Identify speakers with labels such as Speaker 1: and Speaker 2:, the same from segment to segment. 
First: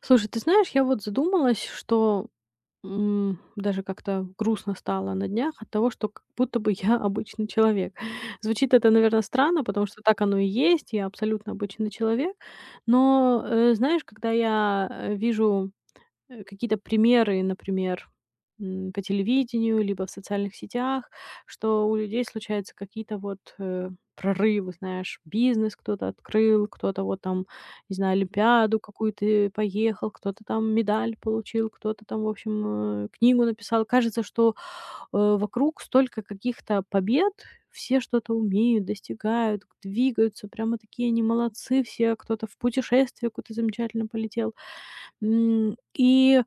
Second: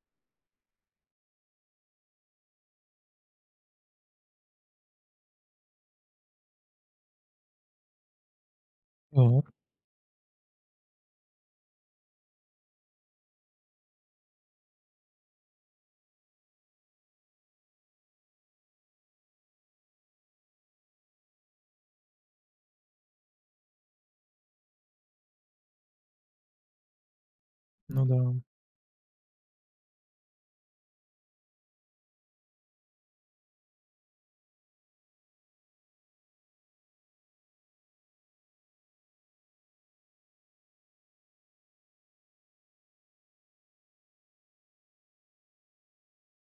Speaker 1: Слушай, ты знаешь, я вот задумалась, что даже как-то грустно стало на днях от того, что как будто бы я обычный человек. Звучит это, наверное,
Speaker 2: Так,
Speaker 1: странно, потому что так оно и есть, я абсолютно обычный человек. Но, знаешь, когда я вижу какие-то примеры, например, по телевидению, либо в социальных сетях, что у людей случаются какие-то вот прорывы, знаешь, бизнес кто-то открыл, кто-то вот там, не
Speaker 2: ну
Speaker 1: знаю,
Speaker 2: да.
Speaker 1: олимпиаду какую-то поехал, кто-то там медаль получил, кто-то там, в общем, книгу написал. Кажется, что вокруг столько каких-то побед, все что-то умеют, достигают, двигаются, прямо такие они молодцы все, кто-то в путешествие куда-то замечательно полетел. М, И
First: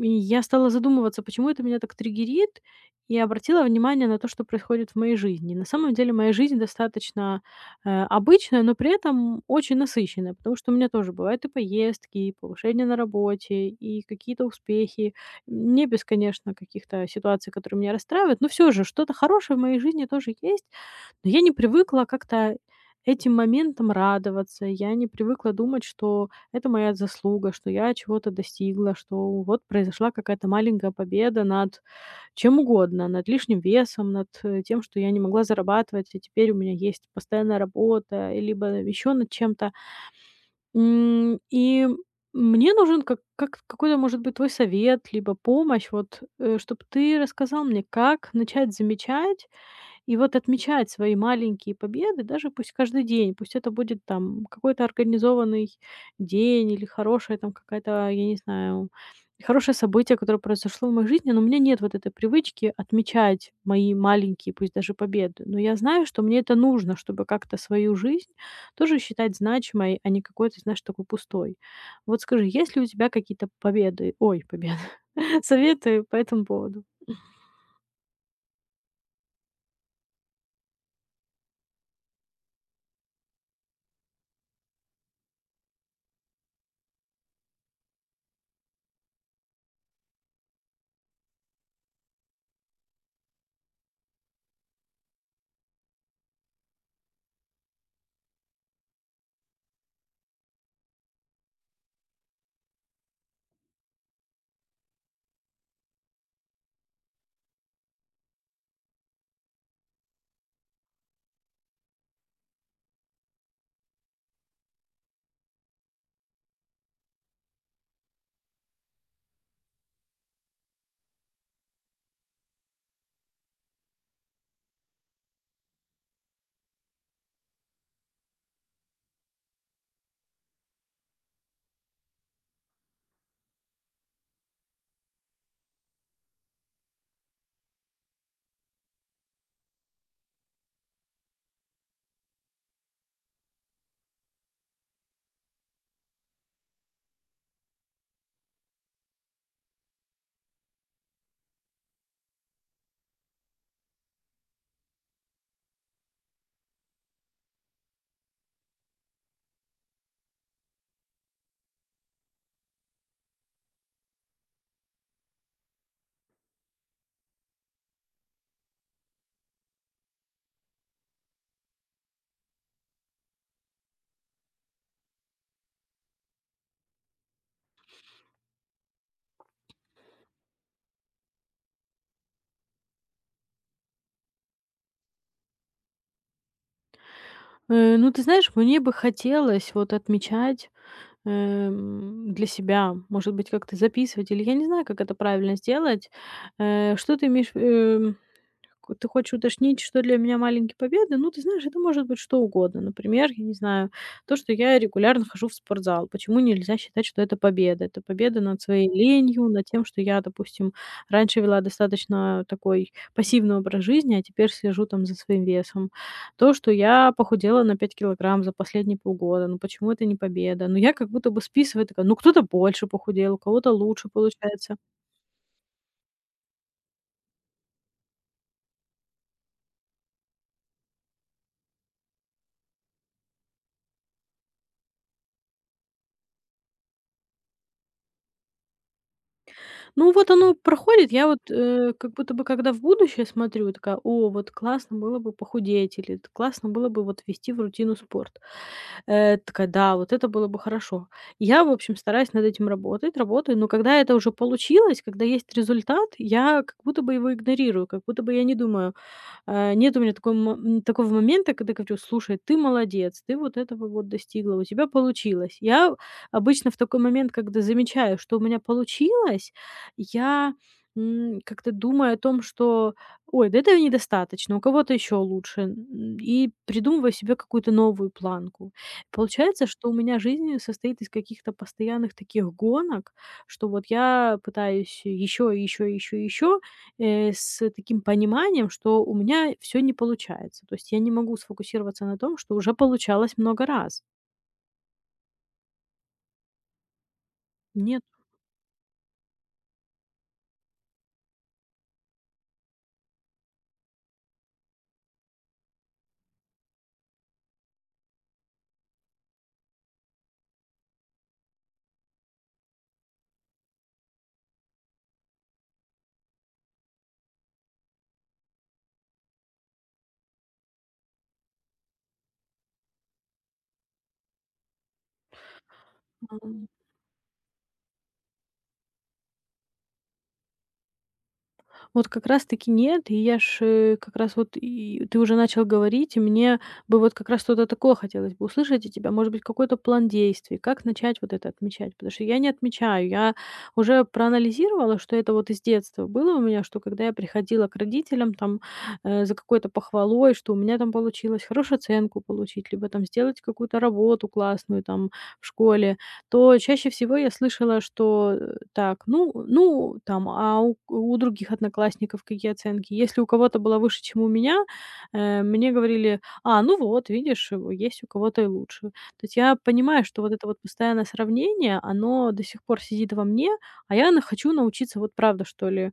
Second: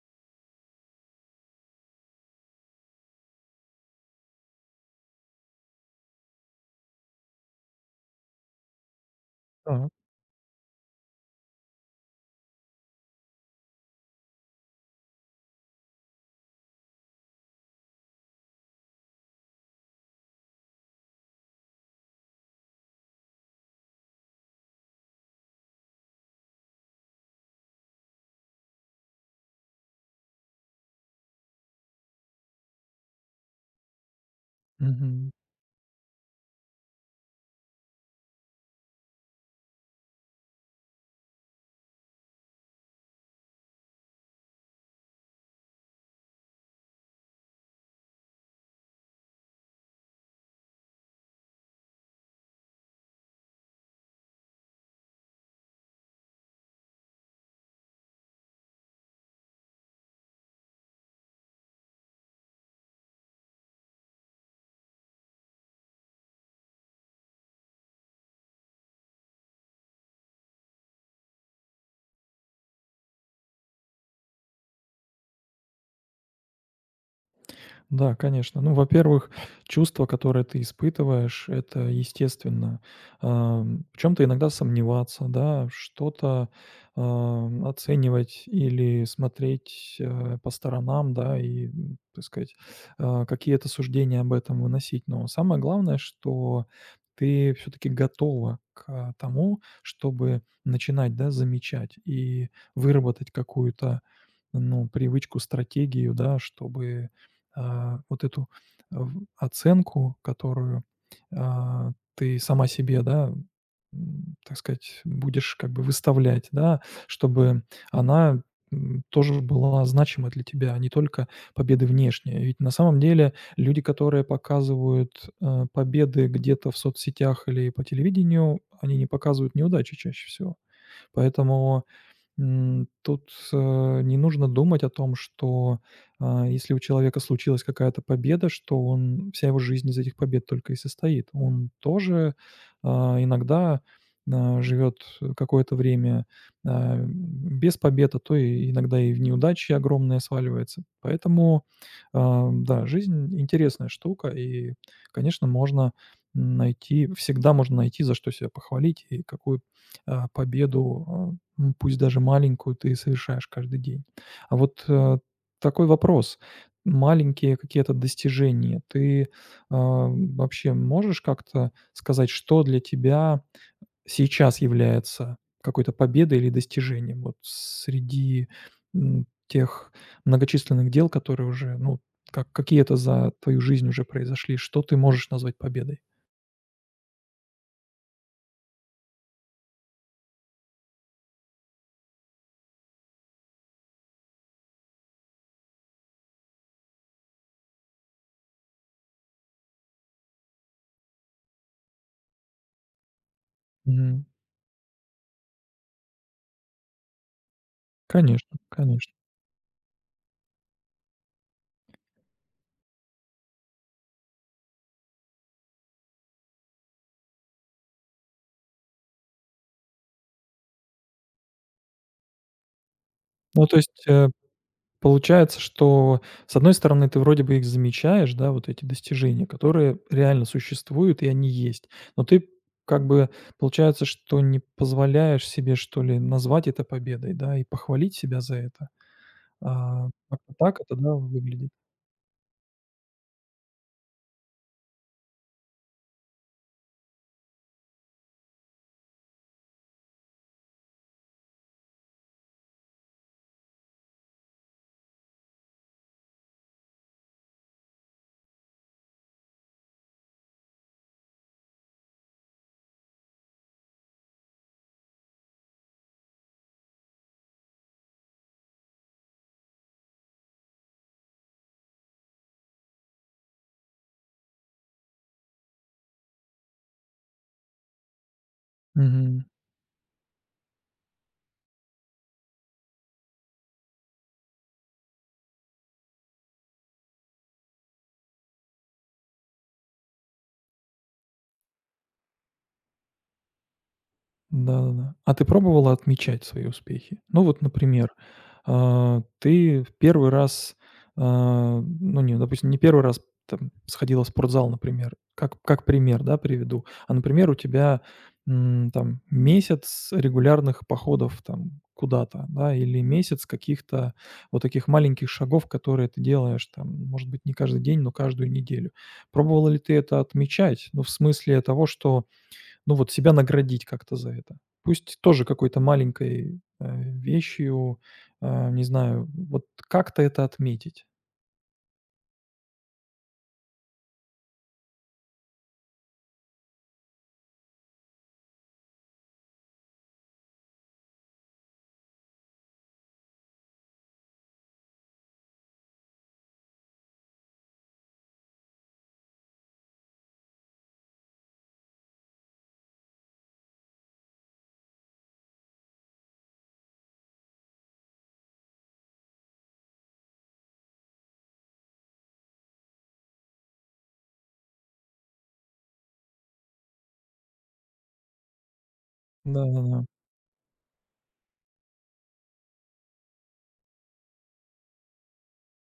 Speaker 1: и я стала задумываться, почему это меня так триггерит, и обратила внимание на то, что происходит в моей жизни. На самом деле моя жизнь достаточно обычная, но при этом очень
Speaker 2: Так,
Speaker 1: насыщенная, потому что у меня тоже бывают и поездки, и повышения на работе, и какие-то успехи. Не без, конечно, каких-то ситуаций, которые меня расстраивают, но все же что-то хорошее в моей жизни тоже есть. Но я не привыкла как-то этим моментом радоваться. Я не привыкла думать, что это моя заслуга, что я чего-то достигла, что вот произошла какая-то маленькая победа над чем угодно, над лишним весом, над тем, что я не
Speaker 2: мгм.
Speaker 1: могла зарабатывать, и теперь у меня есть постоянная работа, и либо еще над чем-то. И мне нужен как какой-то, может быть, твой совет, либо помощь, вот, чтобы ты рассказал мне, как начать замечать и вот отмечать свои маленькие победы, даже пусть каждый день, пусть это будет там какой-то организованный день или хорошая там какая-то, я не знаю, хорошее событие, которое произошло в моей жизни, но у меня нет вот этой привычки отмечать мои маленькие, пусть даже победы. Но я знаю, что мне это нужно, чтобы как-то свою жизнь тоже считать значимой, а не какой-то, знаешь, такой пустой. Вот скажи, есть ли у тебя какие-то победы, ой, победы, советы по этому поводу?
Speaker 2: Да, конечно. Ну, во-первых, чувства, которые ты испытываешь, это естественно. В чем то иногда сомневаться, да, что-то, оценивать или смотреть, по сторонам, да, и, так сказать, какие-то суждения об этом выносить. Но самое главное, что ты все таки готова к тому, чтобы начинать, да, замечать и выработать какую-то, ну, привычку, стратегию, да, чтобы вот эту в оценку, которую, ты сама себе, да, так сказать, будешь как бы выставлять, да, чтобы она, тоже была значима для тебя, а не только победы внешние. Ведь на самом деле люди, которые показывают, победы где-то в соцсетях или по телевидению, они не показывают неудачи чаще всего. Поэтому тут, не нужно думать о том, что, если у человека случилась какая-то победа, что он вся его жизнь из этих побед только и состоит. Он тоже, иногда, живет какое-то время, без побед, а то и иногда и в неудачи огромные сваливается. Поэтому, да, жизнь интересная штука, и, конечно, можно найти всегда можно найти, за что себя похвалить и какую, победу, пусть даже маленькую, ты совершаешь каждый день. А вот, такой вопрос: маленькие какие-то достижения, ты, вообще можешь как-то сказать, что для тебя сейчас является какой-то победой или достижением вот среди, тех многочисленных дел, которые уже, ну, как какие-то за твою жизнь уже произошли? Что ты можешь назвать победой?
Speaker 1: Ну, ты знаешь, мне бы хотелось вот отмечать, для себя, может быть, как-то записывать, или я не знаю, как это правильно сделать. Э, что ты имеешь, э Ко Ты хочешь уточнить, что для меня маленькие победы? Ну, ты знаешь, это может быть что угодно. Например, я не знаю,
Speaker 2: Мгм.
Speaker 1: то, что я регулярно хожу в спортзал. Почему нельзя считать, что это победа? Это победа
Speaker 2: Конечно,
Speaker 1: над своей
Speaker 2: конечно.
Speaker 1: ленью, над тем, что я, допустим, раньше вела достаточно такой пассивный образ жизни, а теперь слежу там за своим весом. То, что я похудела на 5 килограмм за последние полгода. Ну, почему это не победа? Ну, я как будто бы списываю, такая, ну, кто-то больше похудел, у
Speaker 2: Ну,
Speaker 1: кого-то
Speaker 2: то есть,
Speaker 1: лучше получается.
Speaker 2: получается, что, с одной стороны, ты вроде бы их замечаешь, да, вот эти достижения, которые реально существуют, и они есть. Но ты как бы, получается, что не позволяешь себе, что ли, назвать это победой, да, и похвалить себя за это.
Speaker 1: Ну, вот
Speaker 2: Как-то
Speaker 1: оно
Speaker 2: так это,
Speaker 1: проходит.
Speaker 2: да,
Speaker 1: Я вот,
Speaker 2: выглядит.
Speaker 1: как будто бы, когда в будущее смотрю, такая: "О, вот классно было бы похудеть", или т "Классно было бы вот ввести в рутину спорт". Такая: "Да, вот это было бы хорошо". Я, в общем, стараюсь над этим работать, работаю, но когда это уже получилось, когда есть результат, я как будто бы его игнорирую, как будто бы я не думаю: нет у меня такого момента, когда говорю: "Слушай, ты молодец, ты вот этого вот достигла, у тебя получилось". Я обычно в такой момент, когда замечаю, что у меня получилось, я, как-то думаю о том, что: "Ой, да этого недостаточно, у кого-то еще лучше". И придумываю себе какую-то новую планку.
Speaker 2: Мгм.
Speaker 1: Получается, что у меня жизнь состоит из каких-то постоянных таких гонок, что вот я пытаюсь еще, еще, еще, еще, с таким пониманием, что у меня все не получается. То есть я не могу сфокусироваться на том, что уже получалось много раз.
Speaker 2: Да-да-да. А ты пробовала отмечать свои успехи? Ну вот,
Speaker 1: Нет,
Speaker 2: например, ты в первый раз, ну не, допустим, не первый раз там сходила в спортзал, например. Как пример, да, приведу. Например, у тебя, там месяц регулярных походов там куда-то, да, или месяц каких-то вот таких маленьких шагов, которые ты делаешь там, может быть, не каждый день, но каждую неделю. Пробовала ли ты это отмечать? Ну, в смысле того, что ну, вот себя наградить как-то за это. Пусть тоже какой-то
Speaker 1: а
Speaker 2: маленькой, вещью, не знаю, вот как-то это отметить.
Speaker 1: Вот как раз таки нет. Как раз вот и ты уже начал говорить, и мне бы вот как раз что-то такое хотелось бы услышать от тебя. Может быть, какой-то план действий, как начать вот это отмечать? Потому что я не отмечаю. Я уже проанализировала, что это вот из детства было у меня, что когда я приходила к родителям там за какой-то похвалой, что у меня там получилось хорошую оценку получить, либо там сделать какую-то работу классную там в школе, то чаще всего я слышала, что, так, ну, там, а у других одноклассников какие оценки? Если у кого-то была выше, чем у меня, мне говорили: "А, ну вот, видишь, есть у кого-то и лучше". То есть я
Speaker 2: Да-да-да.
Speaker 1: понимаю, что вот это вот постоянное сравнение, оно до сих пор сидит во мне, а я на хочу научиться вот правда, что ли,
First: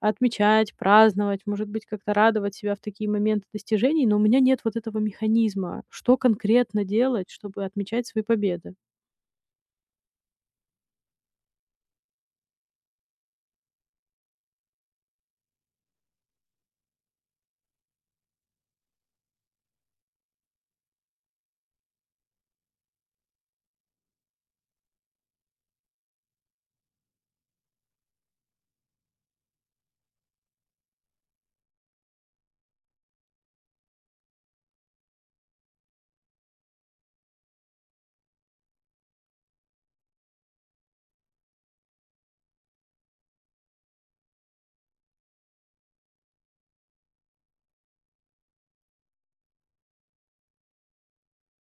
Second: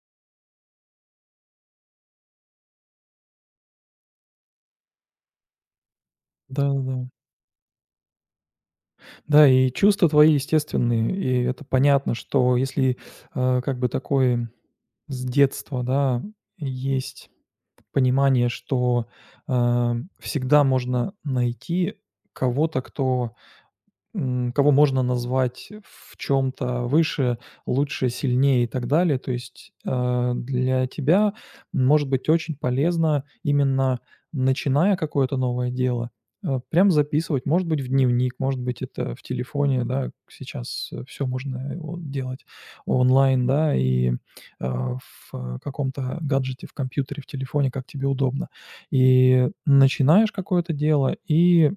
Speaker 1: отмечать, праздновать, может быть, как-то радовать себя в такие моменты достижений, но у меня нет вот этого механизма, что конкретно
Speaker 2: Да-да-да.
Speaker 1: делать, чтобы отмечать свои победы.
Speaker 2: Да, и чувства твои естественные, и это понятно, что если, как бы такое с детства, да, есть понимание, что, э, всегда можно найти кого-то, кого можно назвать в чем-то выше, лучше, сильнее и так далее. То есть для тебя может быть очень полезно именно начиная какое-то новое дело, прям записывать, может быть, в дневник, может быть, это в телефоне, да, сейчас все можно его делать онлайн, да, и в каком-то гаджете, в компьютере, в телефоне, как тебе удобно. И начинаешь какое-то дело, и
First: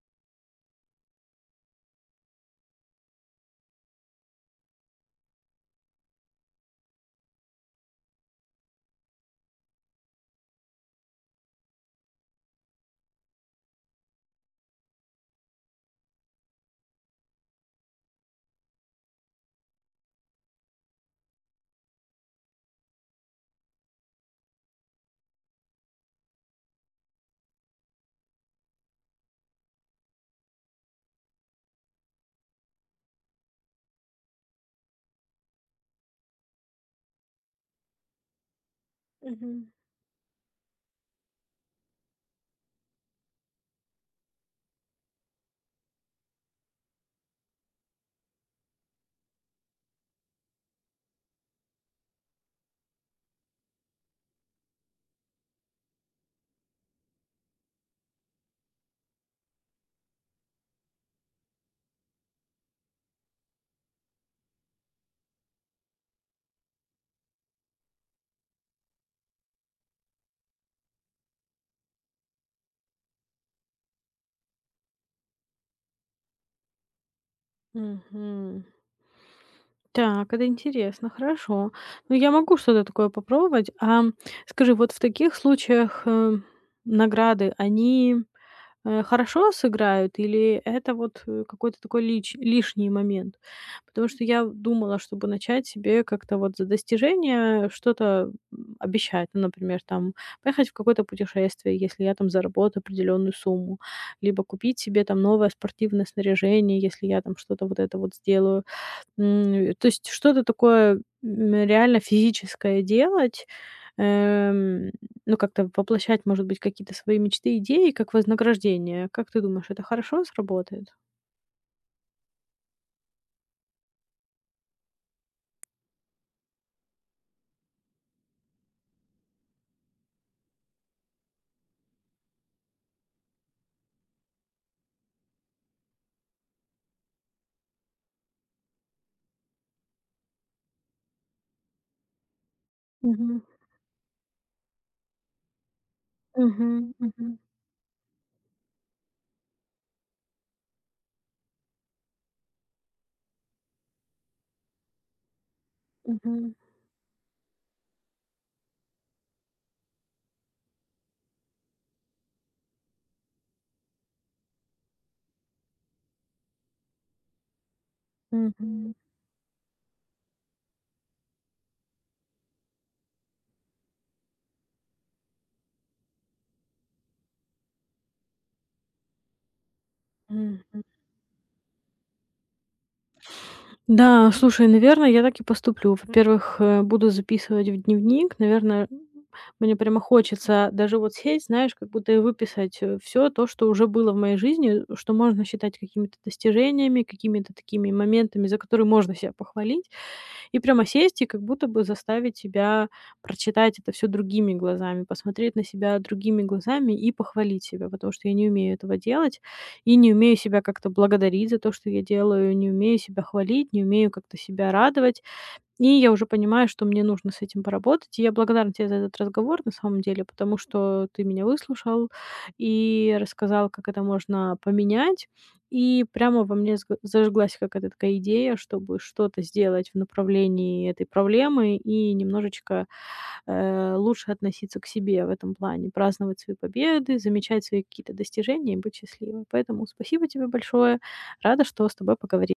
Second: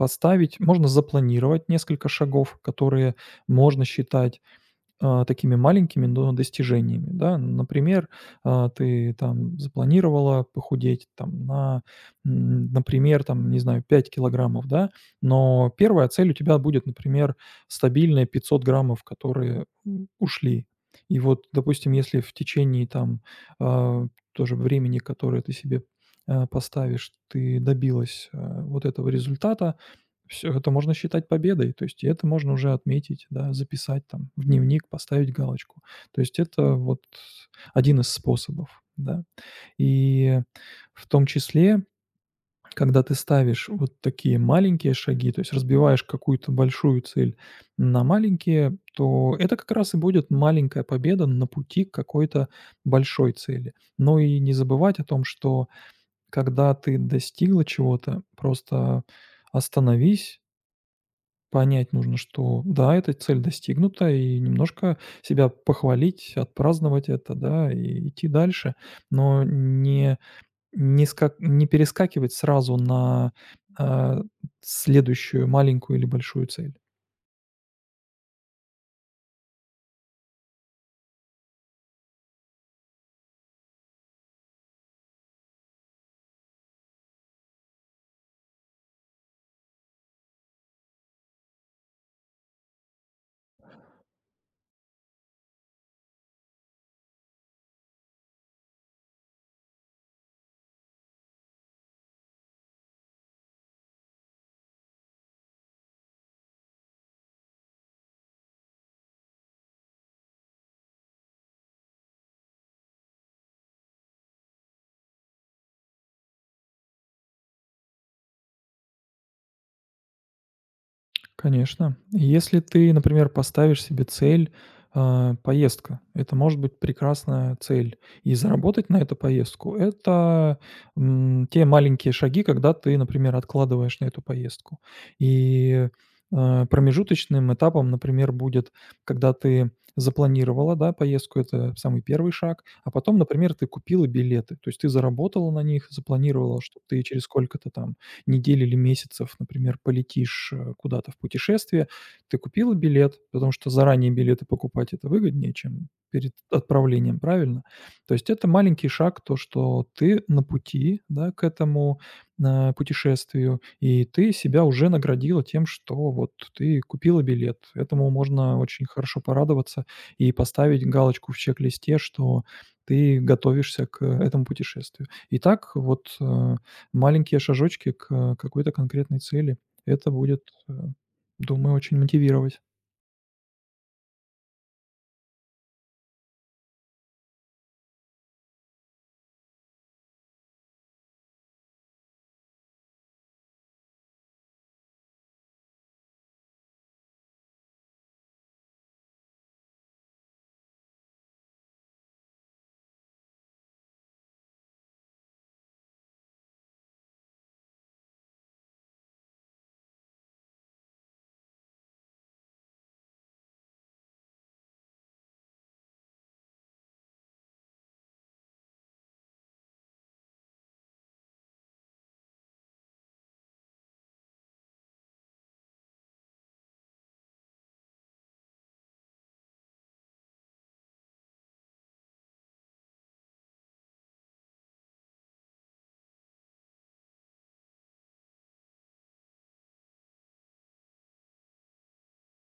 Speaker 2: Можно запланировать несколько шагов, которые можно считать, такими маленькими, но достижениями, да. Например, ты там запланировала похудеть там на, например, там, не знаю, 5 кг, да, но первая цель у тебя будет, например, стабильные 500 г, которые, ушли. И вот, допустим, если в течение там, а, тоже времени, которое ты себе, поставишь, ты добилась, вот этого результата, все это можно считать победой, то есть и это можно уже отметить, да, записать там в дневник, поставить галочку. То есть это вот один из способов, да.
Speaker 1: Мгм.
Speaker 2: И в том числе, когда ты ставишь вот такие маленькие шаги, то есть разбиваешь какую-то большую цель на маленькие, то это как раз и будет маленькая победа на пути к какой-то большой цели. Но и не забывать о том, что когда ты достигла чего-то, просто остановись, понять нужно, что да, эта цель достигнута, и немножко себя похвалить, отпраздновать это, да, и идти дальше. Но не перескакивать сразу на, а, следующую маленькую или большую цель.
Speaker 1: Мгм. Так, это интересно, хорошо. Ну, я могу что-то такое попробовать. А скажи, вот в таких случаях, награды, они, хорошо сыграют или это вот, какой-то такой лич лишний момент? Потому что я думала, чтобы начать себе как-то вот за достижения что-то, обещать. Ну, например, там поехать в какое-то путешествие, если я там заработаю определенную сумму, либо купить себе там новое спортивное снаряжение, если я там что-то вот это вот сделаю. То есть что-то такое, реально физическое делать, эм, ну, как-то воплощать, может быть, какие-то свои мечты, идеи как вознаграждение. Как ты думаешь, это хорошо сработает?
Speaker 2: Конечно. Если ты, например, поставишь себе цель, поездка, это может быть прекрасная цель. И заработать на эту поездку — это, те маленькие шаги, когда ты, например, откладываешь на эту поездку. И, промежуточным этапом, например, будет, когда ты запланировала, да, поездку — это самый первый шаг, а потом,
Speaker 1: Мгм.
Speaker 2: например, ты купила билеты. То есть ты заработала на них, запланировала,
Speaker 1: Мгм.
Speaker 2: что ты через
Speaker 1: Мгм.
Speaker 2: сколько-то там недель или месяцев, например, полетишь куда-то в путешествие, ты купила билет, потому что заранее билеты покупать это выгоднее, чем перед
Speaker 1: Мгм.
Speaker 2: отправлением, правильно? То есть это маленький шаг, то, что ты на пути, да, к этому путешествию, и ты себя уже наградила тем, что вот ты купила билет. Этому можно очень
Speaker 1: Мгм.
Speaker 2: хорошо порадоваться и поставить галочку в чек-листе, что ты готовишься к этому путешествию. И так вот маленькие шажочки к, какой-то конкретной цели. Это будет, э,
Speaker 1: Мгм.
Speaker 2: думаю, очень мотивировать.
Speaker 1: Да, слушай, наверное, я так и поступлю. Во-первых, буду записывать в дневник. Наверное, мне прямо хочется даже вот сесть, знаешь, как будто и выписать все то, что уже было в моей жизни, что можно считать какими-то достижениями, какими-то такими моментами, за которые можно себя похвалить и прямо сесть и как будто бы заставить себя прочитать это все другими глазами, посмотреть на себя другими глазами и похвалить себя, потому что я не умею этого делать и не умею себя как-то благодарить за то, что я делаю, не умею себя хвалить, не умею как-то себя радовать. И я уже понимаю, что мне нужно с этим поработать. И я благодарна тебе за этот разговор, на самом деле, потому что ты меня выслушал и рассказал, как это можно поменять. И прямо во мне зажглась какая-то такая идея, чтобы что-то сделать в направлении этой проблемы и немножечко лучше относиться к себе в этом плане, праздновать свои победы, замечать свои какие-то достижения и быть счастливой. Поэтому спасибо тебе большое. Рада, что с тобой поговорила.